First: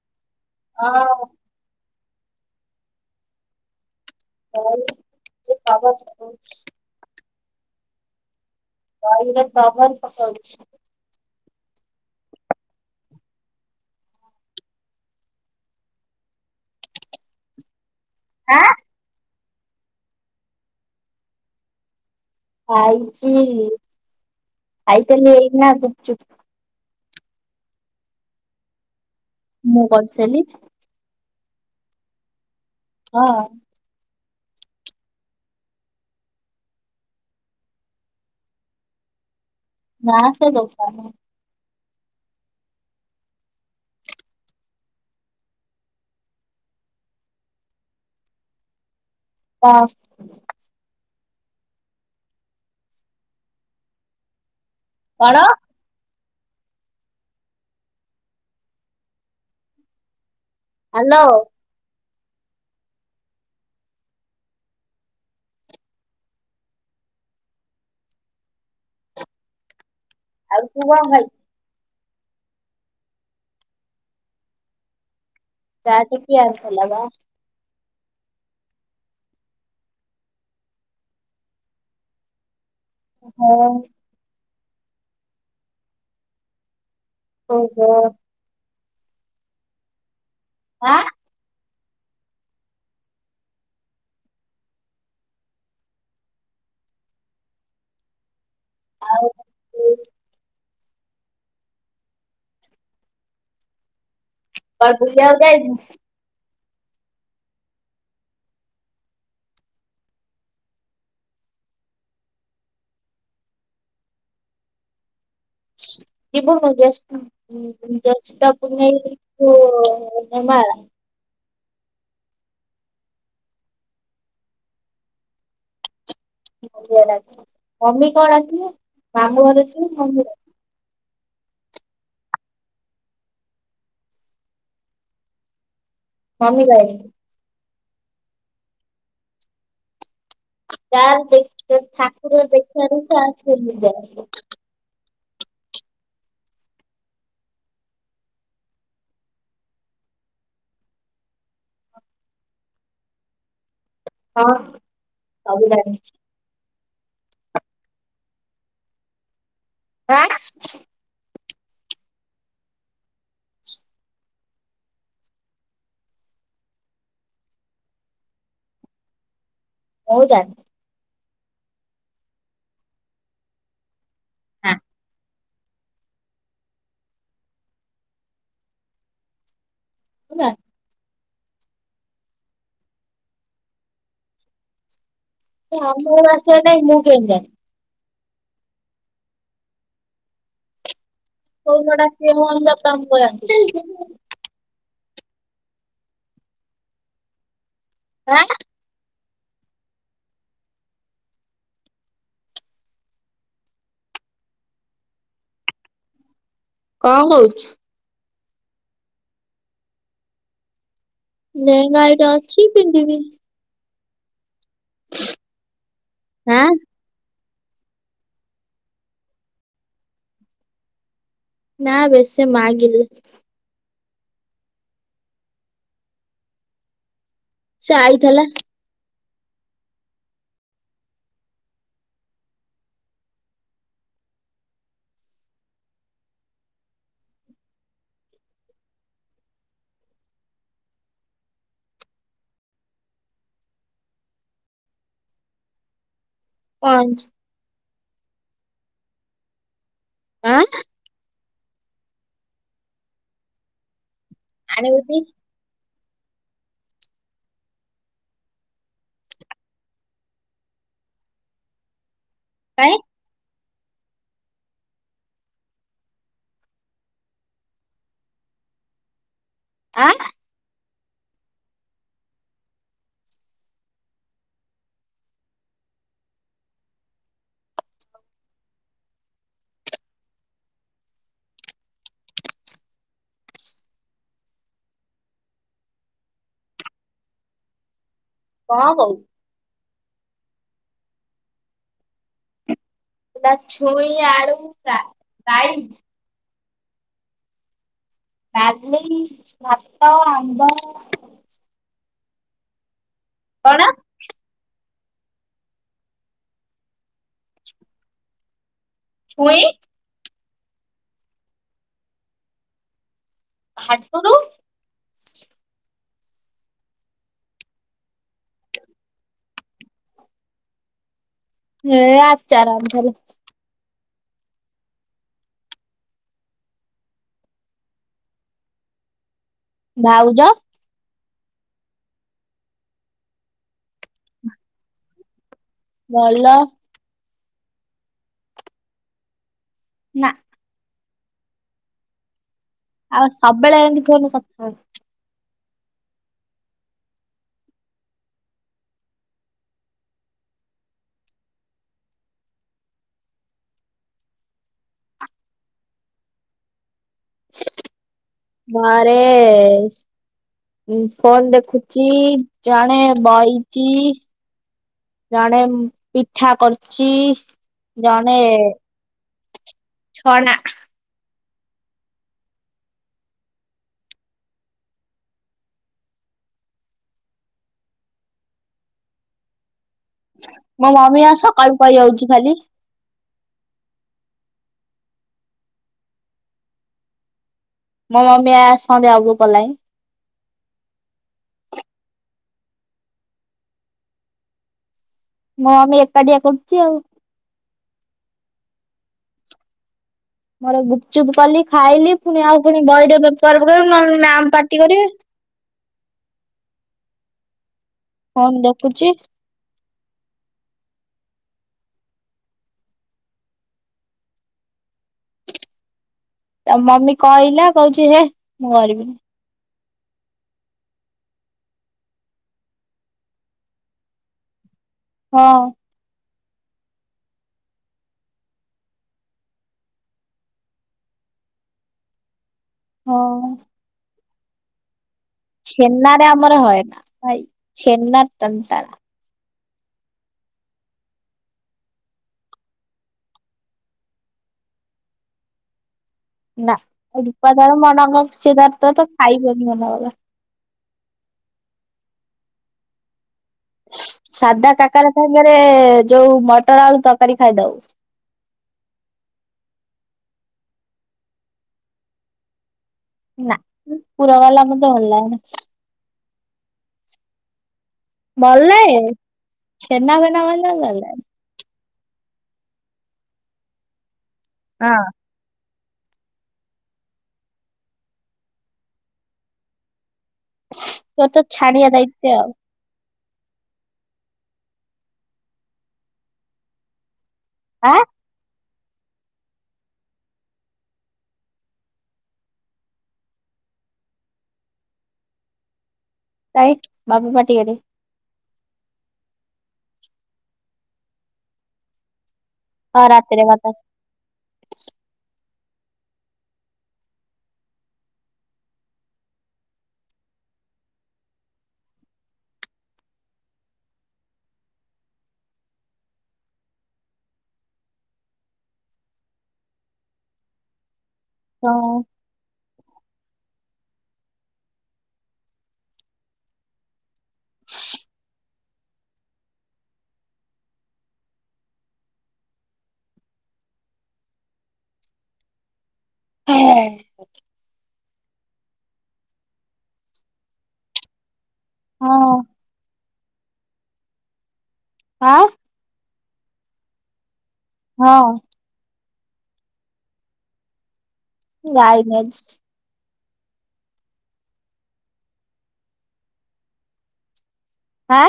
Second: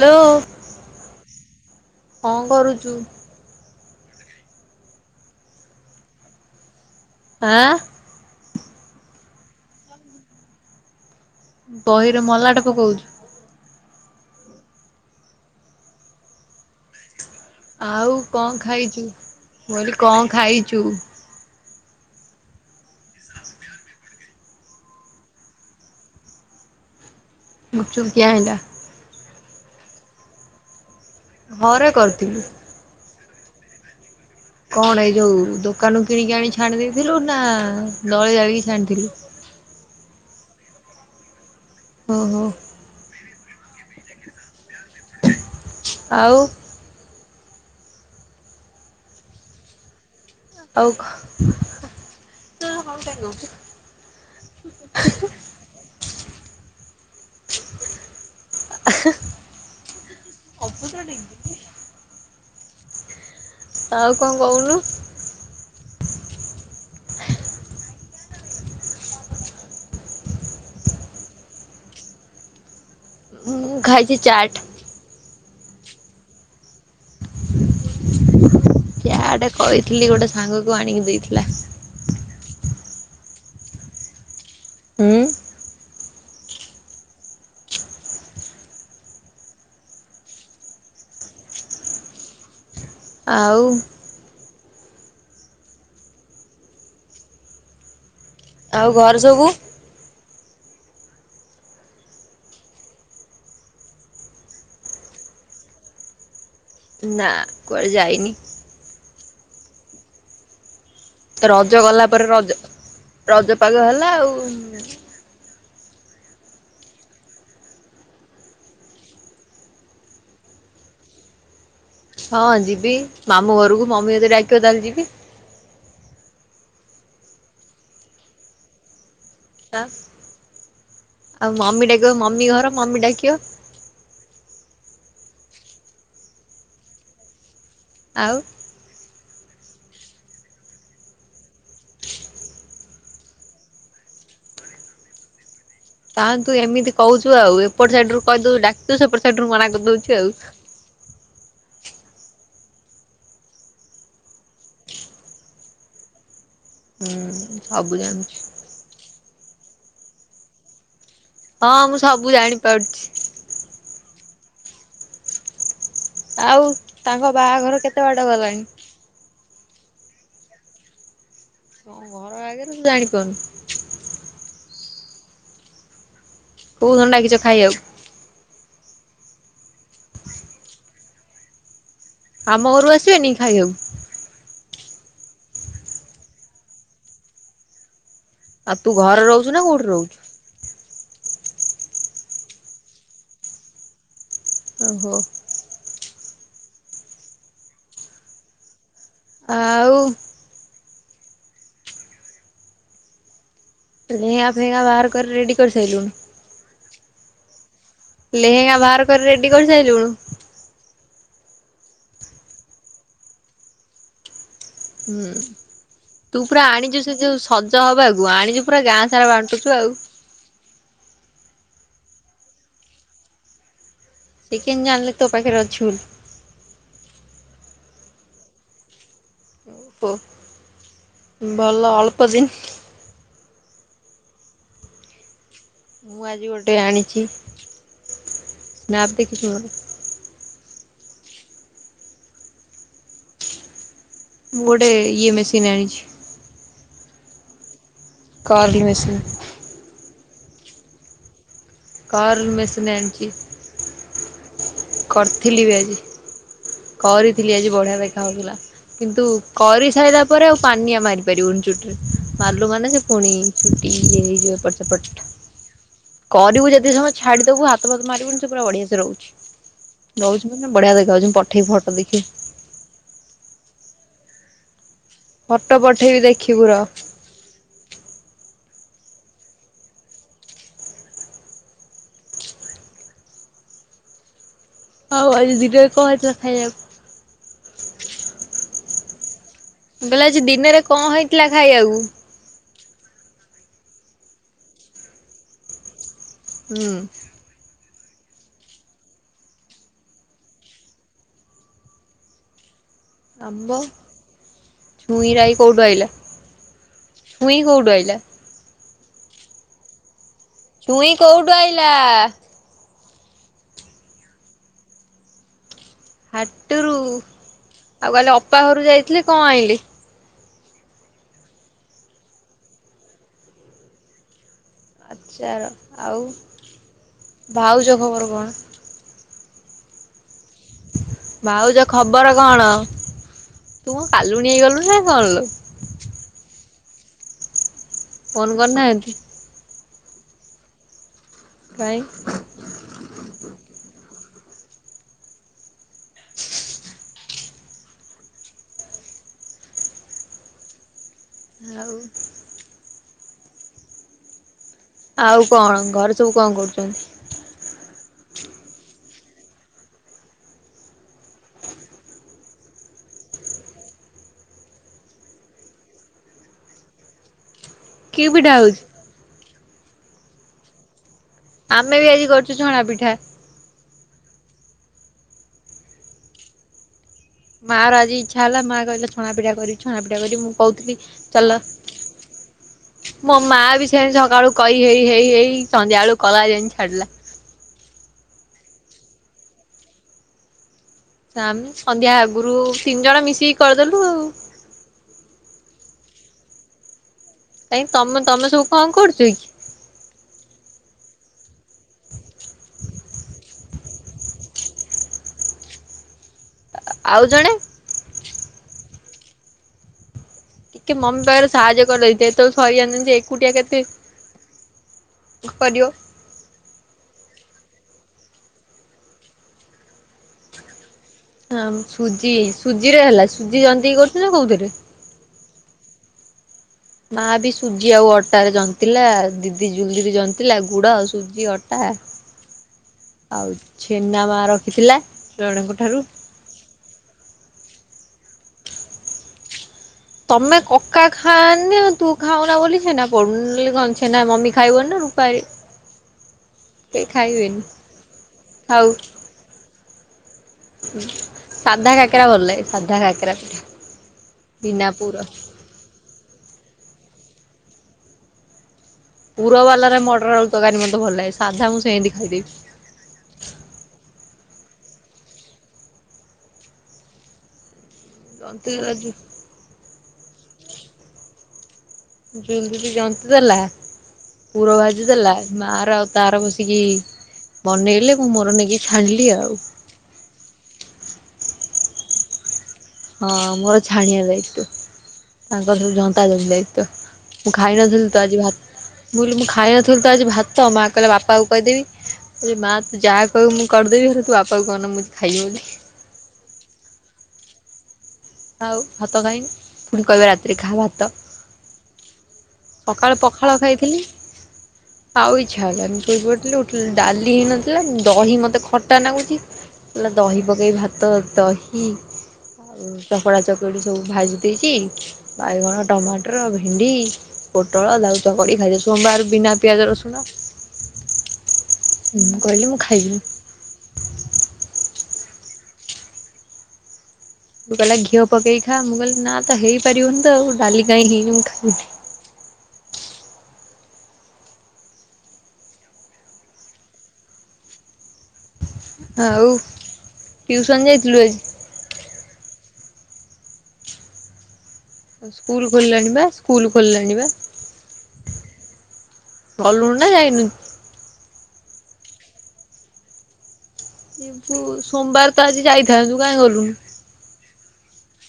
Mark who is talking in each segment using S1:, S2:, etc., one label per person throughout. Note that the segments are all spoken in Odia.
S1: ହ୍ୟାଲୋ
S2: ହଁ
S1: କଣ କରୁଚୁ?
S2: ହ ଖବା [unintelligible]
S1: ଆଁ
S2: ଗାଇରେ ବାବାନ ପକାଉଛି [unintelligible]
S1: ବହିରେ ମଲାଟେ ପକଉଛୁ ଆଉ କଣ ଖାଇଛି ମୁଁ କହିଲି କଣ ଖାଇଚୁ?
S2: ଖାଇଛି ଖାଇଥିଲି ଏଇନା ଗୁପ ଚୁପ
S1: ଗୁପ୍ ଚୁପ୍ କିଏ ଆଣିଲା
S2: ମୁଁ କରିଥିଲି।
S1: ଘରେ କରିଥିଲି।
S2: ହଁ
S1: କଣ ଏଇ ଯୋଉ ଦୋକାନରୁ କିଣିକି ଆଣି ଛାଣି ଦେଇେଇଥିଲୁ ନା ଦଳେ ଯାଇିକି ଛାଣିଥିଲୁ
S2: ନା ସେ ଦୋକାନ
S1: ଓ ହୋ ଆଉ।
S2: ହ [unintelligible]
S1: ଆଉ।
S2: କଣ?
S1: ଆ [inaudible] ଅଭଦ୍ର ଟେ
S2: ହ୍ୟାଲୋ
S1: କି। ଆଉ କଣ କହୁନୁ।
S2: ଆଉ ତୁ କଣ ଖାଇଚୁ।
S1: ଖାଇଛି ଚାଟ୍।
S2: ଚାଟ କିଏ ଆନିଥିଲେ ମ?
S1: ଚାଟ୍ କହିଥିଲି ଗୋଟେ ସାଙ୍ଗକୁ ଆଣିକି ଦେଇଥିଲା।
S2: ହଁ
S1: ହୁଁ।
S2: ଓହୋ। ଆଁ।
S1: ଆଉ। ଆଉ ଘରେ ସବୁ।
S2: କୁଆଡେ କୁଆଡେ ବୁଲିବାକୁ ଯାଇନୁ।
S1: ନା କୁଆଡେ ଯାଇନି। ରଜ ଗଲା ପରେ ରଜ ରଜ ପାଗ ହେଲା ଆଉ।
S2: କିପଣ ଜ୍ୟଷ୍ଟ ପୂର୍ଣୀମା କୁ ହେମାଳ।
S1: ହଁ ଯିବି ମାମୁଁ ଘରକୁ ମମି ଯେତବେ ଡାକିବ ତାହେଲେ ଯିବି।
S2: ମମି କଣ ଆସିବା। ମାମୁଆର ଅଛି ମମି ର।
S1: ଆଉ ମମି ଡାକିବ ମମି ଘର ମମି ଡାକିବ।
S2: ମମି ଭାଇ।
S1: ଆଉ।
S2: ଯାର ଦେଖ ଠାକୁର ଦେଖାରୁ ତା ସେଯା [inaudible]
S1: ତାହନ୍ତୁ ଏମିତି କହୁଛୁ ଆଉ ଏପଟ ସାଇଡ ରୁ କହିଦଉଛୁ ଡାକୁ ସେପଟ ସାଇଡ ରୁ ମନା କରିଦଉଛୁ ଆଉ।
S2: ହ [unintelligible] ହଁ ସବୁ ଜାଣିଛି।
S1: ହୁଁ ସବୁ ଜାଣିଛି।
S2: ଆଁ।
S1: ହଁ ମୁଁ ସବୁ ଜାଣିପାରୁଛି। ଆଉ ତାଙ୍କ ବାହାଘର କେତେ ବାଟ ଗଲାଣି।
S2: ହଉ ଯା।
S1: କଣ ଘର ଆଗରେ ତୁ ଜାଣିପାରୁନୁ।
S2: ନା।
S1: କୋଉ ଦିନ ଡାକିଚ ଖାଇବାକୁ।
S2: ହେଲା।
S1: ଆମ ଘରୁ ଆସିବେନି କି ଖାଇବାକୁ।
S2: ଆମର ଆସ ନାଇ ମୁଁ କେ ନ [inaudible]
S1: ଆଉ ତୁ ଘରେ ରହୁଛୁ ନା କୋଉଠି ରହୁଛୁ।
S2: କଉଡା କେ ହ କାମ କ [inaudible]
S1: ଓହୋ।
S2: ଆଁ।
S1: ଆଉ ନିଆ ଫିଆ ବାହାର କରି ରେଡି କରିସାରିଲୁଣି।
S2: କଣ କହଚୁ?
S1: ଲେହେଙ୍ଗା ବାହାର କରି ରେଡି କରିସାରିଲୁୁଣୁ।
S2: ଲେହେଙ୍ଗା ଏଠି ଅଛିି ପିନ୍ଧିବି।
S1: ହୁଁ ତୁ ପୁରା
S2: ଆଁ
S1: ଆଣିଚୁ ସେ ଯୋଉ ସଜ ହବ ଆଗକୁ ଆଣିଛୁ ପୁରା ଗାଁ ସାରା ବାଣ୍ଟୁଛୁ ଆଉ।
S2: ନା ବେ ଶେ ମାଗିଲେ
S1: ସେ କେମିତି ଜାଣିଲେ ତୋ ପାଖରେ ଅଛି ବୋଲି।
S2: ସେ ଆଇଥିଲା।
S1: ଓ ଭଲ ଅଳ୍ପ ଦିନ ମୁଁ ଆଜି ଗୋଟେ ଆଣିଛି ସ୍ନାପ୍ ଦେଖି ଶୁହ ମୁଁ ଗୋଟେ ଇଏ ମେସିନ୍ ଆଣିଛି।
S2: ପାଞ୍ଚ
S1: କରଲି ମେସିନ
S2: ଆଁ,
S1: କାର ମେସେନି ଆଣିଛି।
S2: ଆଣିବୁ ଟି
S1: କରିଥିଲି ବି ଆଜି କରିଥିଲି ଆଜି ବଢିଆ ଦେଖା ଯାଉଥିଲା କିନ୍ତୁ କରି ସାରିଲା ପରେ ଆଉ ପାନିଆ ମାରିପାରି ବୁନି ଚୁଟିରେ। ଭାଲୁ ମାନେ
S2: କାଇଁ
S1: ସେ ପୁଣି ଛୁଟି ଇ ହେଇଯିବ ଏପଟ ସେପଟ କରିବୁ ଯଦି ସମୟ ଛାଡିଦବୁ ହାତ ଫାତ ମାରିବୁନି ସେ ପୁରା ବଢିଆ ସେ ରହୁଛି।
S2: ଆଁ
S1: ନହୁଛି ମନେ ବଢିଆ ଦେ ଯାଉଛ ପଠେଇ ଫଟୋ ଦେଖି ଫଟୋ ପଠେଇବି ଦେଖିବୁ ରହ। ହଉ ଅଜି ଦିନରେ କଣ ହୋଇଥିଲା ଖାଇବାକୁ
S2: କଣ କହୁଚୁ?
S1: ମୁ କହିଲି ଆଜି ଦିନରେ କଣ ହେଇଥିଲା ଖାଇବାକୁ।
S2: ଛୁଇଁ ଆଳୁ ରାଇ?
S1: ହୁଁ।
S2: ଡାଲି, ଭାତ, ଆମ୍ବ।
S1: ଆମ୍ବ।
S2: କଣ
S1: ଛୁଇଁ ରାଇ କୋଉଠୁ ଆଇଲା? ଛୁଇଁ କୋଉଠୁ ଆଇଲା?
S2: ଛୁଇଁ।
S1: ଛୁଇଁ କୋଉଠୁ ଆଇଲା?
S2: ହାଟୁରୁୁ?
S1: ହାଟରୁ ଆଉ କଲି ଅପା ଘରୁ ଯାଇଥିଲେ କଣ ଆଣିଲେ?
S2: ହେ ଆଚାର ଆଣିଥିଲେ।
S1: ଆଚାର ଆଉ ଭାଉଜ ଖବର କଣ?
S2: ଭାଉଜ
S1: ଭାଉଜ ଖବର କଣ ତୁ କଣ କାଲୁଣୀ ହେଇ ଗଲୁଣି ନା କଣ?
S2: ଭଲ।
S1: ଫୋନ୍ କରି ନାହାନ୍ତି।
S2: ନା।
S1: କାଇଁ।
S2: ଆଉ ସବୁବେଳେ ଏମିତି ଫୋନ ରେ କଥା ହଉ
S1: ଆଉ‌। ଆଉ କଣ ଘରେ ସବୁ କଣ କରୁଚନ୍ତି।
S2: ଘରେ ଫୋନ ଦେଖୁଚି ଜଣେ ବଇଚି ଜଣେ ପିଠା କରୁଚି।
S1: କି
S2: ଜଣେ
S1: ପିଠା
S2: ଏ
S1: ହଉଛି?
S2: ଛଣା।
S1: ଆମେ ବି ଆଜି କରିଚୁ ଛଣା ପିଠା। ମା ର ଆଜି ଇଚ୍ଛା ହେଲା ମାଆ କହିଲେ ଛଣା ପିଠା କରି
S2: ମୋ ମମି ଆଜ ସକାଳୁ କଳି ହଉଚି ଖାଲି।
S1: ମୋ ମାଆ ବି ସେମିତି ସକାଳୁ କହି ହେଇ ହେଇ ହେଇ ସନ୍ଧ୍ୟା ବେଳୁ କଲା ଯାଇଁ ଛାଡିଲା।
S2: ମ ମମୀ ଆ ସନ୍ଧ୍ୟା ବେଳୁ କଲାଣି।
S1: ସ୍ୟାମି ସନ୍ଧ୍ୟା ଆଗରୁ ତିନି ଜଣ ମିଶିକି କରିଦେଲୁ ଆଉ।
S2: ମୋ ମମୀ ଏକାଟିଆ କରୁଚି ଆଉ।
S1: କାଇଁ ତମ ତମେ ସବୁ କଣ କରୁଚ କି?
S2: ମୋର ଗୁପଚୁପ୍ କଲି ଖାଇଲି ପୁଣି ଆଉ ପୁଣି ବୈଡ ସାର୍ଫ ପକେଇବୁ ନହେଲେ ମ୍ୟାମ ପାର୍ଟି କରିବେ।
S1: ଆଉ ଜଣେ?
S2: ହଁ ମୁଁ ଦେଖୁଚି।
S1: ଟିକେ ମମି ପାଖରେ ସାହାଯ୍ୟ କରିଦେଇଚି ଏତେବେଳେ ସରିଯାନ୍ତାଣି ସେ ଏକୁଟିଆ କେତେ କରିବ।
S2: ତା ମମି କହିଲା କହୁଚି ହେ ମୁଁ କରିବିନି।
S1: ହଁ ସୁଜି ସୁଜିରେ ହେଲା ସୁଜି ଯନ୍ତିକି କରୁଥିଲୁ ନା କୋଉଥିରେ?
S2: ହଁ।
S1: ମା ବି ସୁଜି ଆଉ ଅଟା ରେ ଜନ୍ତିଲା ଦିଦି ଜୁଲି ରେ ଜନ୍ତିଲା ଗୁଡ ଆଉ ସୁଜି ଅଟା।
S2: ହଁ
S1: ଆଉ ଛେନା ମା ରଖିଥିଲା ର
S2: ଛେନା ରେ ଆମର ହଏନା ଭାଇ। ଛେନ୍ନା ତନ୍ ତାରା।
S1: ତମେ କକା ଖାଆନି ତୁ ଖାଉନା ବୋଲି ଛେନା ପଡୁନି ନ ହେଲେ କଣ ଛେନା ମମି ଖାଇବନି ନା ରୁପାରି
S2: ନା ରୂପାଦର
S1: ଖାଉ
S2: [unintelligible] ଖାଇବନି ମନାକଲା।
S1: ସାଧା କାକେରା ଭଲ ଲାଗେ ସାଧା କାକେରା। ପିଠା
S2: ସାଧା
S1: ବିନା
S2: କାକାରା
S1: ପୁର
S2: ସାଙ୍ଗରେ ଯୋଉ ମଟର ଆଳୁ ତ କରି ଖାଇ ଦଉ। ତ
S1: ପୁର ବାଲାରେ ମଟର ଆଳୁ ତରକାରୀ ମତେ ଭଲ ଲାଗେ ସାଧା ମୁଁ ସେମିତି ଖାଇଦେବି।
S2: ତ ହଲାଣି।
S1: ଜନ୍ତି
S2: ବଲ
S1: ଦେଲା
S2: ନେ ଛେନା ଫେନା ଭଲ ଲାଗେ ନା ନାହିଁ।
S1: ପିଙ୍କି ଯନ୍ତି ଦେଲା। ପୂର
S2: ହଁ।
S1: ଭାଜି ଦେଲା ମା। ର ଆଉ ତାର ବସିକି ବନେଇଲେ ମୁଁ ମୋର ନେଇକି ଛାଣିଲି ଆଉ।
S2: ତୋର ତ ଛାଡିିଆ ଦାୟିତ୍ୱ ଆଉ।
S1: ହଁ ମୋର ଛାଣିଆ ଦାୟତୁ ତାଙ୍କର ସବୁ ଜନ୍ତା ଜମ ଦାୟତୁ ମୁଁ ଖାଇ
S2: ଆଁ
S1: ନଥିଲି ତ ଆଜି ଭାତ ବୋଉଲୋ ମୁଁ ଖାଏ ନଥିଲେ ତୁତ ଆଜି ଭାତ। ମା କହିଲା ବାପାକୁ କହିଦେବି। [unintelligible] ମା ତୁ ଯାହା କହିବୁ ମୁଁ କରିଦେବି ହେଲେ ତୁ ବାପାକୁ କହନା ମୁଁ ଖାଇନି ବୋଲି।
S2: ତାଇ ବାପ ମାଟିିକରେ
S1: ଆଉ ଭାତ ଖାଇନୁ ପୁଣି କହିବେ ରାତିରେ ଖା ଭାତ।
S2: ହଁ
S1: ସକାଳେ
S2: ରାତିରେ
S1: ପଖାଳ
S2: କଥା
S1: ଖାଇଥିଲି। ଆଉ ଇ ଛାଡିଲାନି ଶୋଇ ପଡ଼ିଥିଲୁ ଉଠିଲୁ ଡାଲି ହେଇନଥିଲା। ଉଁ ଦହି ମତେ ଖଟା ନାଗୁଚି କହିଲା ଦହି ପକେଇ ଭାତ, ଦହି ଆଉ ଚକଡ଼ା ଚକଡି ସବୁ ଭାଜି ଦେଇଛି। ବାଇଗଣ, ଟମାଟର, ଭେଣ୍ଡି, ପୋଟଳ ତାକୁ ଚକଡି ଖାଇଦବୁ। ସୋମବାର ବିନା ପିଆଜ ରସୁଣ।
S2: ହଁ
S1: ମୁଁ କହିଲି ମୁଁ ଖାଇବିନି। ବୋଉ କହିଲା ଘିଅ ପକେଇ ଖା। ମୁଁ କହିଲି ନା ତ ହେଇପାରିବନି ତ ଆଉ ଡାଲି କାହିଁକି ହେଇନି ମୁଁ ଖାଇବିନି।
S2: ହଁ।
S1: ଆଉ ଟ୍ୟୁସନ ଯାଇଥିଲୁ ଆଜି?
S2: ହଁ।
S1: ଆଉ
S2: ଆଁ
S1: ସ୍କୁଲ ଖୋଲିଲାଣି ବା। ସ୍କୁଲ ଖୋଲିଲାଣି ବା।
S2: ହଁ
S1: ଗଲୁଣୁ ନା ଯାଇନୁ?
S2: ଗାଇନଜ
S1: ଏ ସୋମବାର ତ ଆଜି ଯାଇଥାନ୍ତୁ କାହିଁ ଗଲୁନ।
S2: ହାଁ?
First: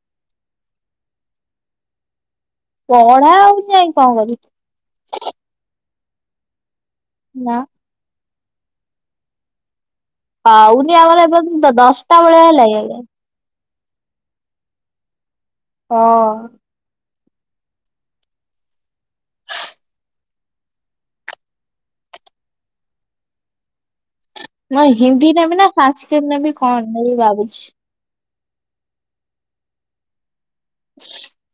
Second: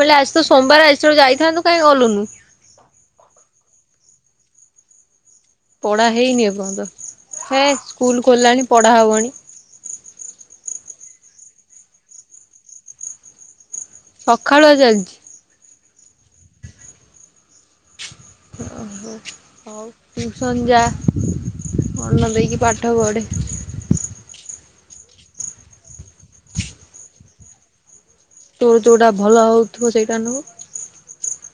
S1: ବୋଇଲେ ଆସି ତ ସୋମବାର ଆଜିଠାରୁ ଯାଇଥାନ୍ତୁ କାଇଁ ଗଲୁନୁ?
S2: ହ
S1: ପଢା ହେଇନି ଏ ପର୍ଯ୍ୟନ୍ତ ହଁ ସ୍କୁଲ ଖୋଲିଲାଣି ପଢ଼ା ହବଣି।
S2: ହ ଉନି ଆମର ଏବେ ଦଶଟା ବେଳେ ହେଲେ
S1: ସଖାଳୁଆ ଚାଲିଛି।
S2: ହଁ।
S1: ଓହୋ। ହଉ। ଟ୍ୟୁସନ୍ ଯାଆ। ମନ ଦେଇକି ପାଠ ପଢ଼େ।
S2: ନା ହିନ୍ଦୀ ନେବି ନା ସାନସ୍କ୍ରିଟ୍ ନେବି କଣ ନେବି ଭାବୁଛି।
S1: ତୋର ଯୋଉଟା ଭଲ ହଉଥିବ ସେଇଟା ନବୁ।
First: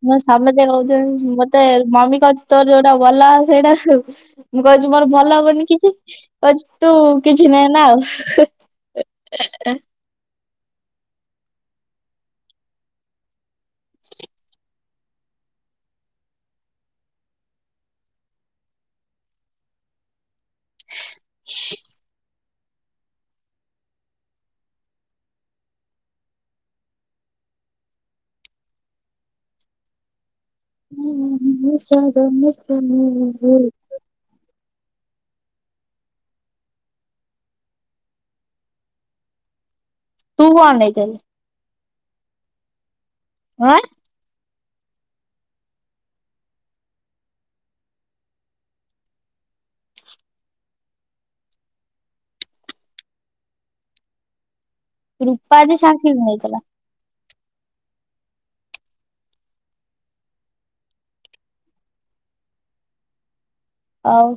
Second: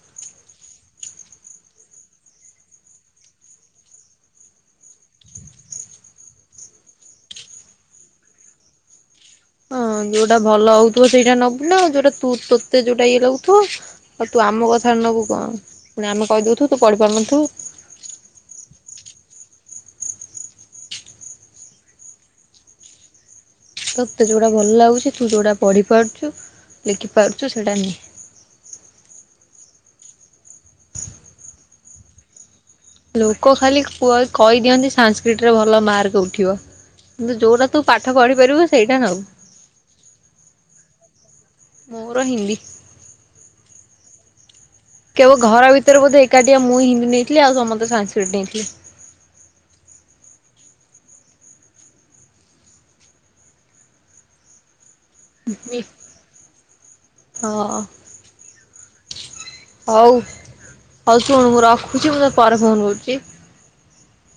S2: ମୋ ସାନ ଝିଅ କହୁଚି ମତେ ମମି କହୁଚି ତୋର ଯୋଉଟା ଭଲ ସେଇଟା [unintelligible] ମୁଁ କହୁଚି ମୋର ଭଲ ହବନି କିଛି କହୁଛି ତୁ କିଛି ନେନା ଆଉ ହେ ହେ। ଏଏ
S1: ହଁ ଯୋଉଟା ଭଲ ହଉଥିବ ସେଇଟା ନବୁ ନା ଆଉ ଯୋଉଟା ତୁ ତୋତେ ଯୋଉଟା ଇଏ ଲାଗୁ ତୁ ଆଉ ତୁ ଆମ କଥା କ ନବୁ କଣ ପୁଣି ଆମେ କହିଦଉଛୁ ତୁ ପଢି ପାରୁନଥ ତତେ ଯୋଉଟା ଭଲ ଲାଗୁଛି, ତୁ ଯୋଉଟା ପଢି ପାରୁଛୁ, ଲେଖି ପାରୁଛୁ ସେଇଟା ନେ।
S2: [unintelligible]
S1: ଲୋକ ଖାଲି କୁ କହି କହନ୍ତି ସାଂସ୍କ୍ରିଟରେ ଭଲ ମାର୍କ ଉଠିବ କିନ୍ତୁ ଯେଉଁଟା ତୁ ପାଠ ପଢ଼ିପାରିବୁ ସେଇଟା ନେଉ
S2: ତୁ କଣ ନାଇଥିଲ?
S1: ମୋର ହିନ୍ଦୀ।
S2: ଆଁ [unintelligible]
S1: କେବଳ ଘର ଭିତରେ ବୋଧେ ଏକାଠିଆ ମୁଁ ହିନ୍ଦୀ ନେଇଥିଲି ଆଉ ସମସ୍ତେ ସଂସ୍କୃତ ନେଇଥିଲେ।
S2: ରୂପା ଯେ ଶସ ସଂସ୍କିରିଟ୍ ନହିଁ ଥିଲା।
S1: ହଁ ହଉ ହଉ ଶୁଣ ମୁଁ ରଖୁଛି ମୁଁ ପରେ ଫୋନ କରୁଛି।
S2: ହଉ।